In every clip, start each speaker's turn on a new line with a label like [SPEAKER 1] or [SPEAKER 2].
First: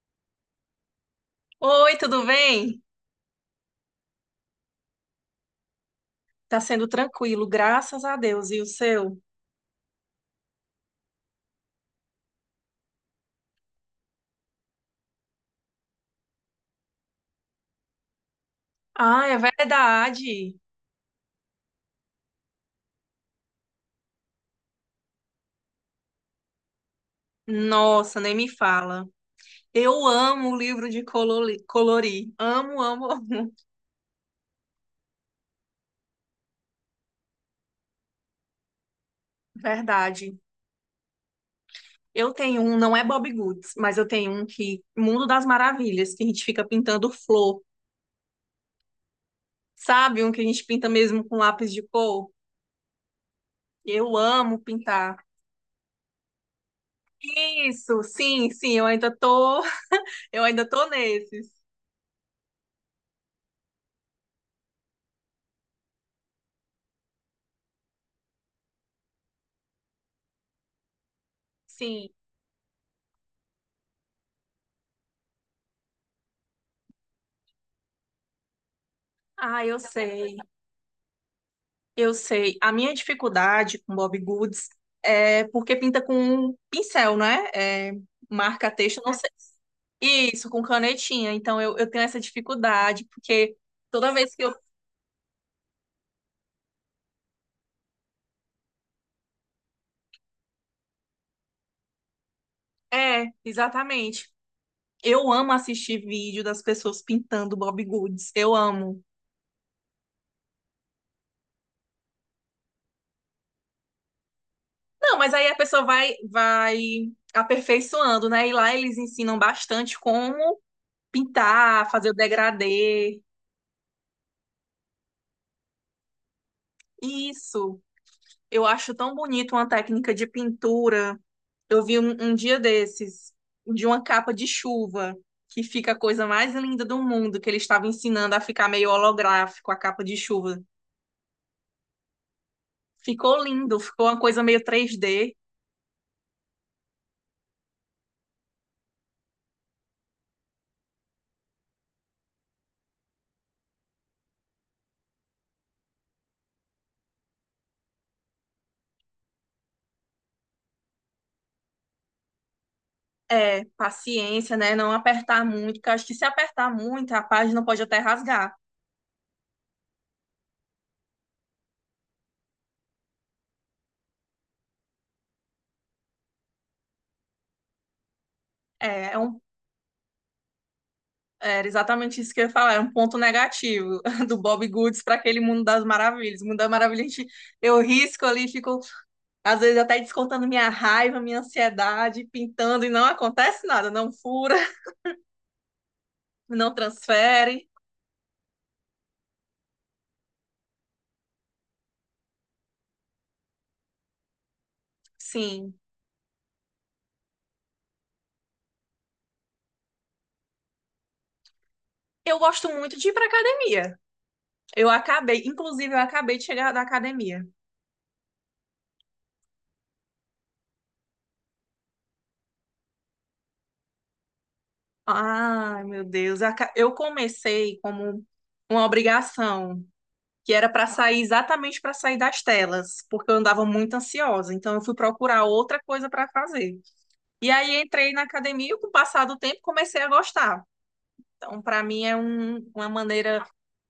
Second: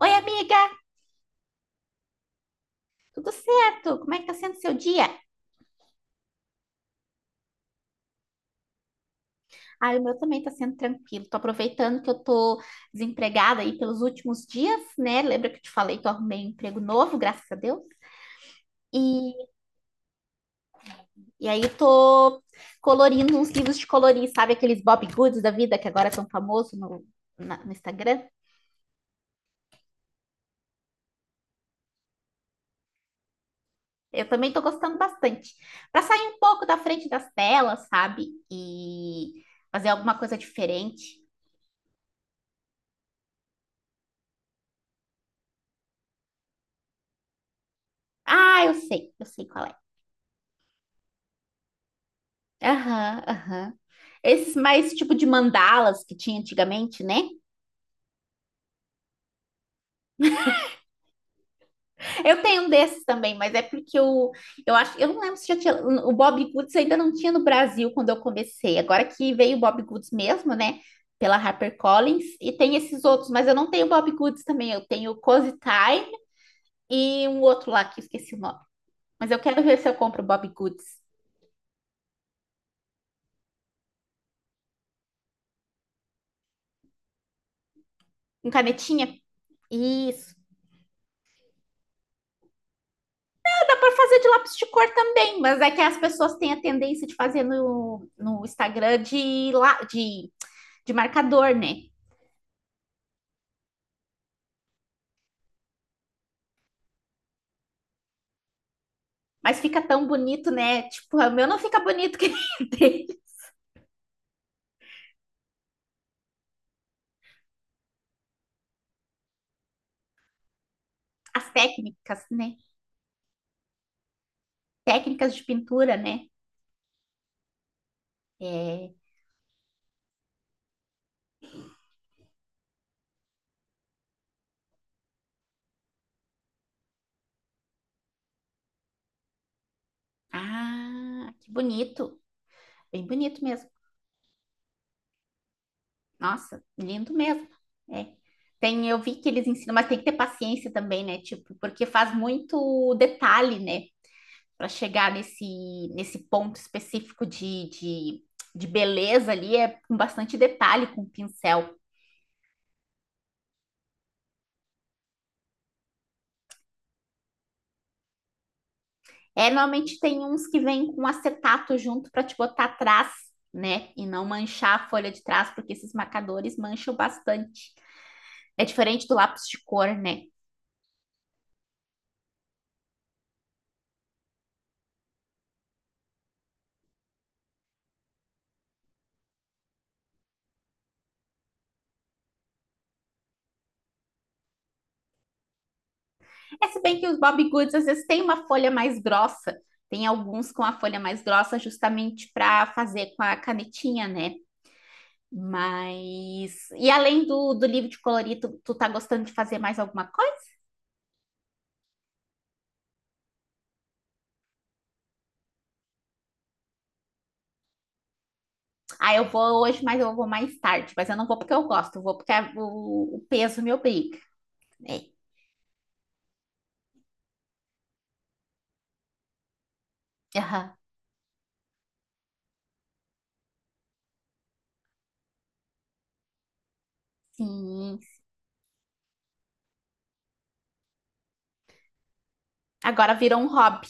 [SPEAKER 1] Oi, amiga,
[SPEAKER 2] Oi, tudo bem?
[SPEAKER 1] tudo certo? Como é que tá sendo seu dia?
[SPEAKER 2] Tá sendo tranquilo, graças a Deus. E o seu?
[SPEAKER 1] Ah, o meu também tá sendo tranquilo. Tô aproveitando que eu tô desempregada aí pelos últimos dias, né? Lembra que eu te falei que eu arrumei um emprego novo, graças a Deus?
[SPEAKER 2] Ah, é
[SPEAKER 1] E,
[SPEAKER 2] verdade.
[SPEAKER 1] e aí eu tô colorindo uns livros de colorir, sabe? Aqueles Bob Goods da vida que agora são famosos no Instagram.
[SPEAKER 2] Nossa, nem me fala. Eu amo o livro de colorir. Amo, amo.
[SPEAKER 1] Eu também tô gostando bastante. Pra sair um pouco da frente das telas, sabe? E fazer alguma coisa
[SPEAKER 2] Verdade.
[SPEAKER 1] diferente.
[SPEAKER 2] Eu tenho um, não é Bob Goods, mas eu tenho um que Mundo das Maravilhas, que a gente fica pintando flor.
[SPEAKER 1] Ah, eu sei qual é.
[SPEAKER 2] Sabe, um que a gente pinta mesmo com lápis de cor?
[SPEAKER 1] Aham, aham.
[SPEAKER 2] Eu
[SPEAKER 1] Esses
[SPEAKER 2] amo
[SPEAKER 1] mais tipo de
[SPEAKER 2] pintar.
[SPEAKER 1] mandalas que tinha antigamente, né?
[SPEAKER 2] Isso, sim, sim, eu ainda tô, eu ainda tô nesses.
[SPEAKER 1] Eu tenho um desses também, mas é porque eu acho, eu não lembro se já tinha, o Bob Goods ainda não tinha no Brasil quando eu comecei. Agora que veio o Bob Goods mesmo, né? Pela
[SPEAKER 2] Sim.
[SPEAKER 1] HarperCollins, e tem esses outros, mas eu não tenho Bob Goods também, eu tenho o Cozy Time e um outro lá que eu esqueci o nome. Mas eu quero
[SPEAKER 2] Ah,
[SPEAKER 1] ver
[SPEAKER 2] eu
[SPEAKER 1] se eu compro o
[SPEAKER 2] sei.
[SPEAKER 1] Bob Goods.
[SPEAKER 2] Eu sei. A minha dificuldade com Bob Goods é porque pinta com um pincel, né? É,
[SPEAKER 1] Com
[SPEAKER 2] marca texto,
[SPEAKER 1] canetinha?
[SPEAKER 2] não sei.
[SPEAKER 1] Isso.
[SPEAKER 2] Isso, com canetinha. Então eu tenho essa dificuldade, porque
[SPEAKER 1] Pode
[SPEAKER 2] toda
[SPEAKER 1] fazer de
[SPEAKER 2] vez que eu.
[SPEAKER 1] lápis de cor também, mas é que as pessoas têm a tendência de fazer no Instagram de, lá, de marcador, né?
[SPEAKER 2] É, exatamente. Eu amo assistir vídeo das pessoas pintando Bob Goods. Eu amo.
[SPEAKER 1] Mas fica tão bonito, né? Tipo, o meu não fica bonito que tem
[SPEAKER 2] Não, mas aí a pessoa vai aperfeiçoando, né? E lá eles ensinam bastante como
[SPEAKER 1] as
[SPEAKER 2] pintar, fazer o
[SPEAKER 1] técnicas, né?
[SPEAKER 2] degradê.
[SPEAKER 1] Técnicas de pintura, né?
[SPEAKER 2] Isso. Eu acho
[SPEAKER 1] É...
[SPEAKER 2] tão bonito uma técnica de pintura. Eu vi um dia desses, de uma capa de chuva, que fica a coisa mais linda do mundo, que ele estava ensinando a ficar meio holográfico, a capa de chuva.
[SPEAKER 1] Ah, que bonito. Bem bonito
[SPEAKER 2] Ficou
[SPEAKER 1] mesmo.
[SPEAKER 2] lindo, ficou uma coisa meio 3D.
[SPEAKER 1] Nossa, lindo mesmo. É. Tem, eu vi que eles ensinam, mas tem que ter paciência também, né? Tipo, porque faz muito detalhe, né? Para chegar nesse ponto específico de beleza ali é com bastante detalhe, com pincel.
[SPEAKER 2] É, paciência, né? Não apertar muito, porque eu acho que se apertar muito, a página pode até rasgar.
[SPEAKER 1] É, normalmente tem uns que vêm com acetato junto para te botar atrás, né? E não manchar a folha de trás, porque esses marcadores mancham bastante. É diferente
[SPEAKER 2] É,
[SPEAKER 1] do
[SPEAKER 2] é um,
[SPEAKER 1] lápis de cor, né?
[SPEAKER 2] era exatamente isso que eu ia falar, é um ponto negativo do Bob Goods para aquele mundo das maravilhas. Mundo das maravilhas, a gente, eu risco ali e fico. Às vezes até descontando minha raiva, minha ansiedade, pintando e não acontece nada, não fura,
[SPEAKER 1] É
[SPEAKER 2] não
[SPEAKER 1] se bem que os Bob
[SPEAKER 2] transfere.
[SPEAKER 1] Goods às vezes têm uma folha mais grossa, tem alguns com a folha mais grossa justamente para fazer com a canetinha, né?
[SPEAKER 2] Sim.
[SPEAKER 1] Mas. E além do livro de colorir, tu tá gostando de fazer mais alguma coisa?
[SPEAKER 2] Eu gosto muito de ir pra academia. Eu acabei, inclusive, eu acabei de chegar da academia.
[SPEAKER 1] Ah, eu vou hoje, mas eu vou mais tarde. Mas eu não vou porque eu gosto, eu vou porque o peso me obriga. É.
[SPEAKER 2] Ai, meu Deus. Eu comecei como uma obrigação, que era
[SPEAKER 1] Aham.
[SPEAKER 2] para sair exatamente para sair das telas, porque eu andava muito ansiosa. Então, eu fui procurar outra coisa para fazer. E aí,
[SPEAKER 1] Sim.
[SPEAKER 2] entrei na academia e, com o passar do tempo, comecei a gostar. Então, para mim, é uma
[SPEAKER 1] Agora virou
[SPEAKER 2] maneira.
[SPEAKER 1] um hobby.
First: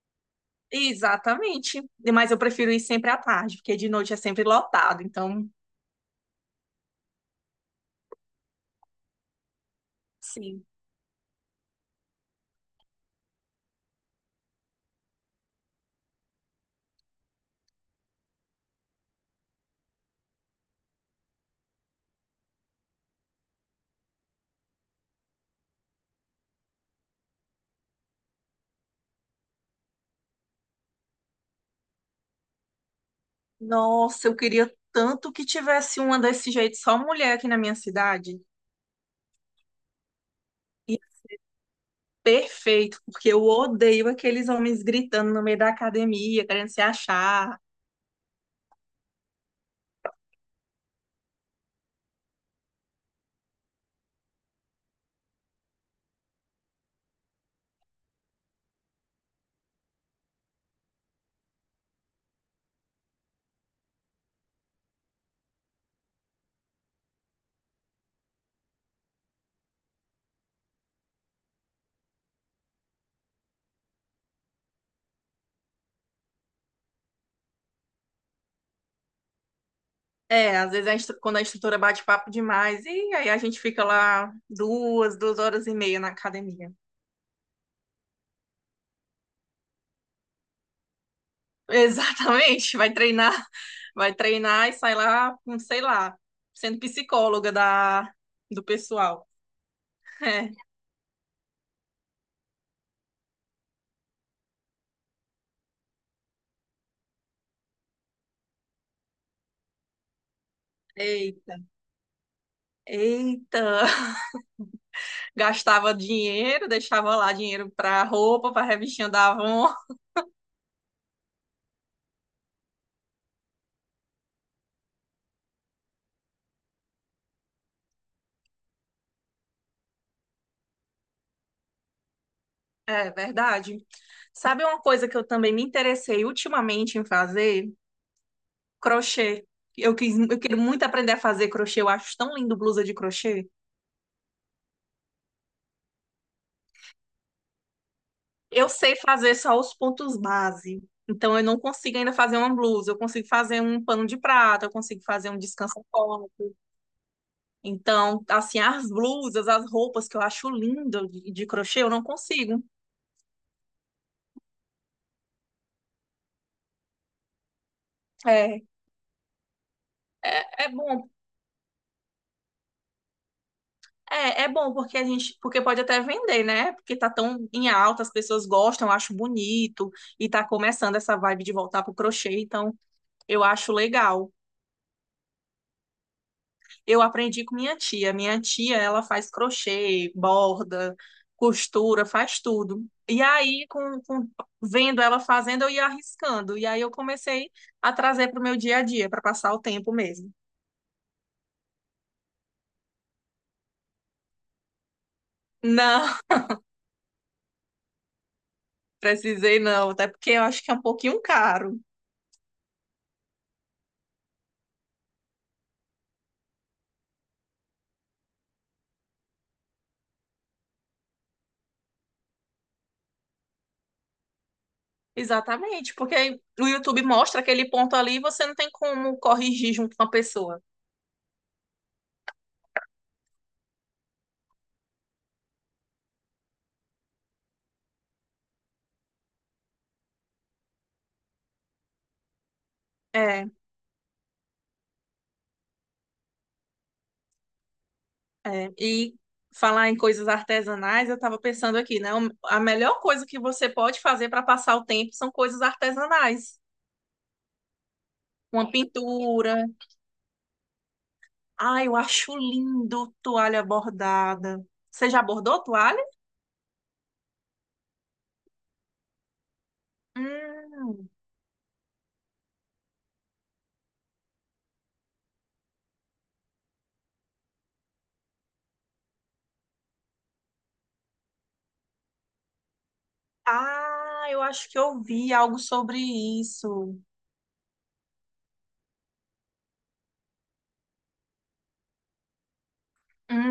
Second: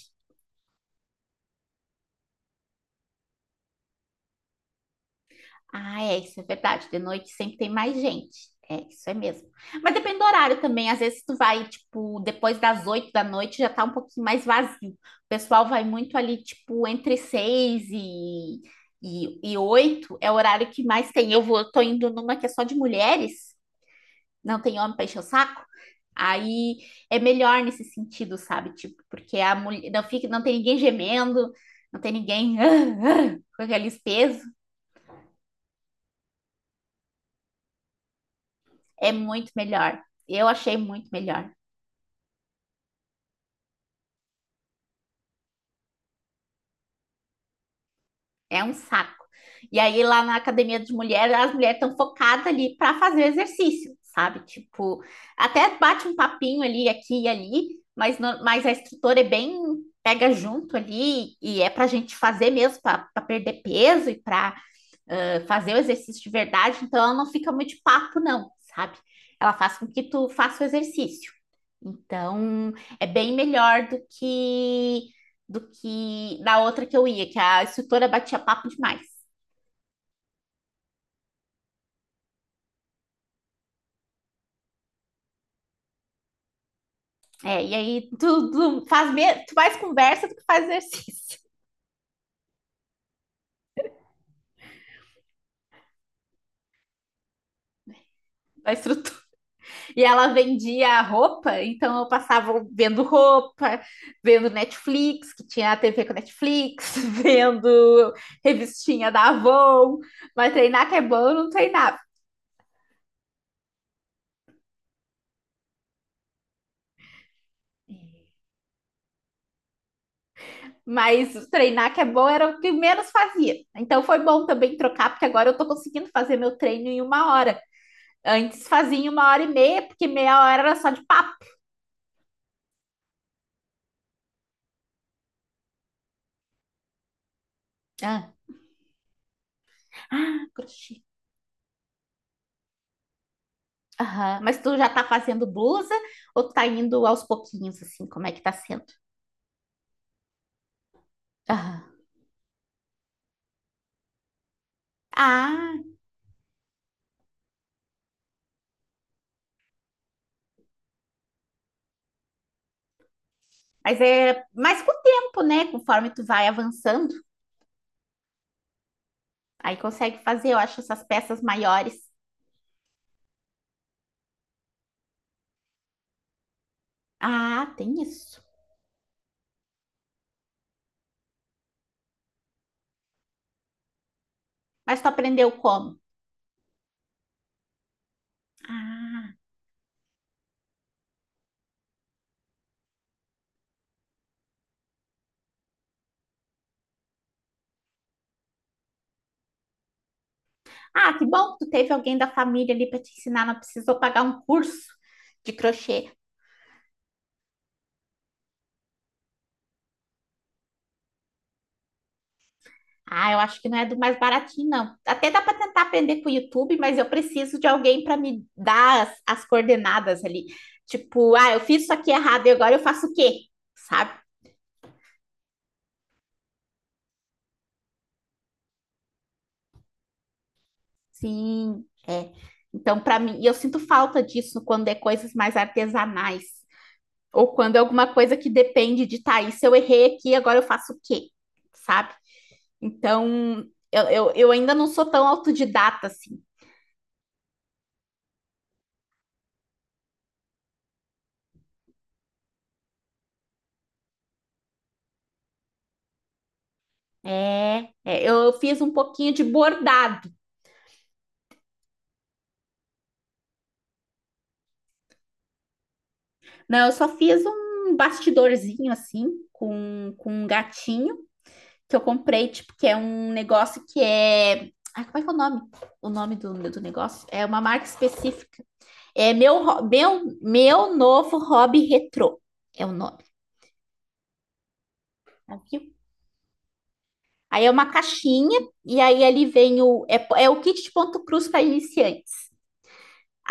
[SPEAKER 2] Exatamente. Mas eu prefiro ir sempre à tarde, porque de noite é sempre lotado. Então,
[SPEAKER 1] Ah, é, isso é verdade. De noite sempre tem mais gente. É, isso é mesmo. Mas depende do horário
[SPEAKER 2] sim.
[SPEAKER 1] também. Às vezes tu vai, tipo, depois das 8 da noite já tá um pouquinho mais vazio. O pessoal vai muito ali, tipo, entre 6 e 8 é o horário que mais tem. Eu vou, tô indo numa que é só de mulheres, não tem homem pra encher o saco. Aí é melhor nesse sentido, sabe? Tipo, porque a mulher não fica, não tem ninguém gemendo, não tem ninguém com aqueles
[SPEAKER 2] Nossa, eu
[SPEAKER 1] pesos.
[SPEAKER 2] queria tanto que tivesse uma desse jeito, só mulher aqui na minha cidade.
[SPEAKER 1] É muito melhor. Eu achei
[SPEAKER 2] E
[SPEAKER 1] muito melhor.
[SPEAKER 2] perfeito, porque eu odeio aqueles homens gritando no meio da academia, querendo se achar.
[SPEAKER 1] É um saco. E aí, lá na academia de mulheres, as mulheres estão focadas ali para fazer exercício, sabe? Tipo, até bate um papinho ali, aqui e ali, mas, no, mas a instrutora é bem pega junto ali e é para a gente fazer mesmo, para perder peso e para fazer o exercício de verdade. Então, ela não fica muito de papo, não, sabe? Ela faz com que tu faça o exercício. Então, é bem melhor do que na outra que eu ia, que a instrutora batia papo demais.
[SPEAKER 2] É, às vezes a quando a instrutora bate papo demais, e aí a gente fica lá duas horas e meia na academia.
[SPEAKER 1] É, e aí tu faz conversa do que faz exercício
[SPEAKER 2] Exatamente, vai treinar e sai lá, com, sei lá, sendo psicóloga da, do
[SPEAKER 1] da instrutora.
[SPEAKER 2] pessoal.
[SPEAKER 1] E ela
[SPEAKER 2] É,
[SPEAKER 1] vendia roupa, então eu passava vendo roupa, vendo Netflix, que tinha a TV com Netflix, vendo revistinha da Avon, mas treinar que é bom, eu não
[SPEAKER 2] eita,
[SPEAKER 1] treinava.
[SPEAKER 2] eita. Gastava dinheiro, deixava lá dinheiro para roupa, para revistinha da Avon.
[SPEAKER 1] Mas treinar que é bom era o que menos fazia. Então foi bom também trocar, porque agora eu tô conseguindo fazer meu treino em 1 hora. Antes fazia em 1 hora e meia, porque meia hora era só de papo.
[SPEAKER 2] É verdade. Sabe uma coisa que eu também me interessei ultimamente em fazer?
[SPEAKER 1] Ah,
[SPEAKER 2] Crochê. Eu
[SPEAKER 1] ah
[SPEAKER 2] quero muito
[SPEAKER 1] crochê.
[SPEAKER 2] aprender a fazer crochê. Eu acho tão lindo blusa de crochê.
[SPEAKER 1] Aham. Mas tu já tá fazendo blusa ou tu tá indo aos pouquinhos, assim? Como é que tá
[SPEAKER 2] Eu
[SPEAKER 1] sendo?
[SPEAKER 2] sei fazer só os pontos base. Então, eu não
[SPEAKER 1] Aham.
[SPEAKER 2] consigo ainda fazer uma blusa. Eu consigo fazer um pano de prata, eu consigo fazer um
[SPEAKER 1] Ah,
[SPEAKER 2] descansa-colo. Então, assim, as blusas, as roupas que eu acho lindo de crochê, eu não consigo.
[SPEAKER 1] mas é mais com o tempo, né? Conforme tu vai avançando,
[SPEAKER 2] É,
[SPEAKER 1] aí consegue fazer, eu
[SPEAKER 2] é
[SPEAKER 1] acho, essas
[SPEAKER 2] bom.
[SPEAKER 1] peças maiores.
[SPEAKER 2] É, é bom porque porque pode até vender, né? Porque tá tão em
[SPEAKER 1] Ah, tem
[SPEAKER 2] alta, as
[SPEAKER 1] isso.
[SPEAKER 2] pessoas gostam, eu acho bonito e tá começando essa vibe de voltar pro crochê, então eu acho legal.
[SPEAKER 1] Mas tu aprendeu como?
[SPEAKER 2] Eu aprendi com minha tia. Minha tia, ela faz
[SPEAKER 1] Ah.
[SPEAKER 2] crochê, borda, costura, faz tudo. E aí, vendo ela fazendo, eu ia arriscando. E aí eu comecei a trazer para o meu dia a dia, para passar o tempo mesmo.
[SPEAKER 1] Ah, que bom que tu teve alguém da família ali para te ensinar, não precisou pagar um curso de crochê.
[SPEAKER 2] Não, precisei não, até porque eu acho que é um pouquinho caro.
[SPEAKER 1] Ah, eu acho que não é do mais baratinho, não. Até dá para tentar aprender com o YouTube, mas eu preciso de alguém para me dar as, coordenadas ali. Tipo, ah, eu fiz isso aqui errado e agora eu faço o quê? Sabe?
[SPEAKER 2] Exatamente, porque o YouTube mostra aquele ponto ali e você não tem como corrigir junto com a pessoa.
[SPEAKER 1] Sim, é. Então, para mim, e eu sinto falta disso quando é coisas mais artesanais, ou quando é alguma coisa que depende de, tá, isso eu errei aqui, agora eu faço o quê? Sabe?
[SPEAKER 2] É.
[SPEAKER 1] Então, eu ainda não sou tão autodidata assim.
[SPEAKER 2] É, e falar em coisas artesanais, eu estava pensando aqui, né? A melhor coisa que você pode fazer para passar o tempo são coisas artesanais.
[SPEAKER 1] É, é, eu
[SPEAKER 2] Uma
[SPEAKER 1] fiz um pouquinho de
[SPEAKER 2] pintura.
[SPEAKER 1] bordado.
[SPEAKER 2] Ai, eu acho lindo toalha bordada. Você já bordou toalha?
[SPEAKER 1] Não, eu só fiz um bastidorzinho assim, com um
[SPEAKER 2] Hum.
[SPEAKER 1] gatinho, que eu comprei, tipo, que é um negócio que é. Ai, como é que é o nome? O nome do negócio? É uma marca específica. É meu, meu novo hobby retrô. É o nome,
[SPEAKER 2] Ah, eu acho que eu vi algo
[SPEAKER 1] tá, viu?
[SPEAKER 2] sobre isso.
[SPEAKER 1] Aí é uma caixinha, e aí ali vem o. É, é o kit de ponto cruz para iniciantes.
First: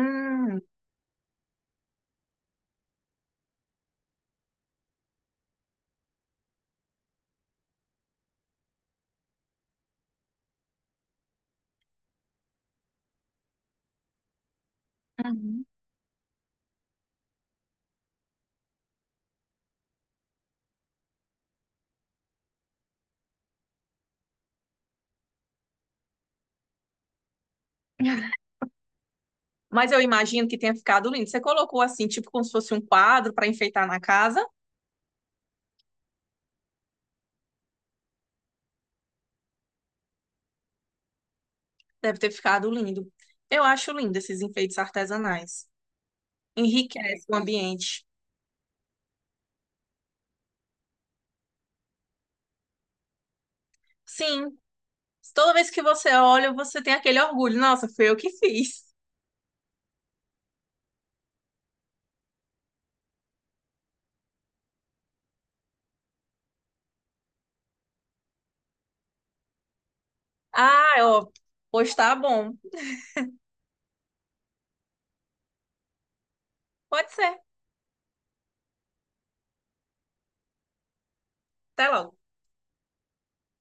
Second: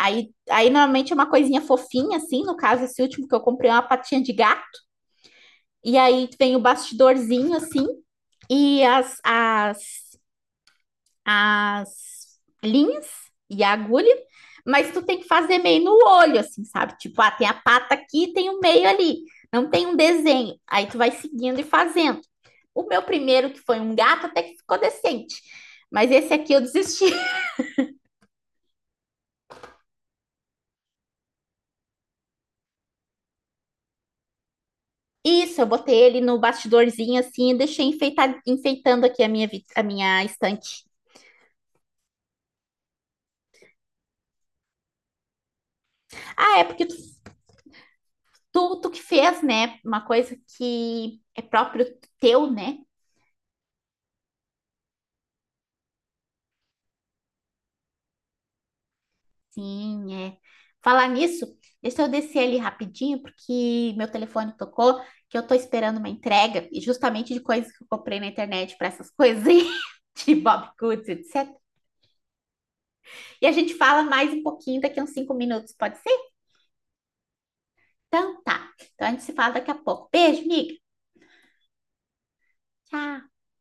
[SPEAKER 1] Aí normalmente é uma coisinha fofinha, assim. No caso, esse último que eu comprei é uma patinha de gato. E aí vem o bastidorzinho, assim, e as, as linhas e a agulha. Mas tu tem que fazer
[SPEAKER 2] Uhum.
[SPEAKER 1] meio no olho, assim, sabe? Tipo, ah, tem a pata aqui, tem o meio ali. Não tem um desenho. Aí tu vai seguindo e fazendo. O meu primeiro, que foi um gato, até que ficou decente. Mas esse aqui eu desisti.
[SPEAKER 2] Mas eu imagino que tenha ficado lindo. Você colocou assim, tipo como se fosse um quadro para enfeitar na casa?
[SPEAKER 1] Isso, eu botei ele no bastidorzinho assim e deixei enfeitando aqui a minha estante.
[SPEAKER 2] Deve ter ficado lindo. Eu acho lindo esses enfeites artesanais.
[SPEAKER 1] Ah, é porque
[SPEAKER 2] Enriquece o ambiente.
[SPEAKER 1] tu que fez, né? Uma coisa que é próprio teu, né?
[SPEAKER 2] Sim, toda vez que você olha, você tem aquele orgulho. Nossa, foi eu que fiz.
[SPEAKER 1] Sim, é. Falar nisso, deixa eu descer ali rapidinho, porque meu telefone tocou, que eu tô esperando uma entrega, e justamente de coisas que eu comprei na internet para essas coisas aí, de Bob
[SPEAKER 2] Ah,
[SPEAKER 1] Goods,
[SPEAKER 2] ó,
[SPEAKER 1] etc.
[SPEAKER 2] pois tá bom.
[SPEAKER 1] E a gente fala mais um pouquinho daqui a uns 5 minutos, pode ser?
[SPEAKER 2] Pode ser.
[SPEAKER 1] Então tá. Então a gente se fala daqui a pouco. Beijo, amiga.
[SPEAKER 2] Até logo.
[SPEAKER 1] Tchau.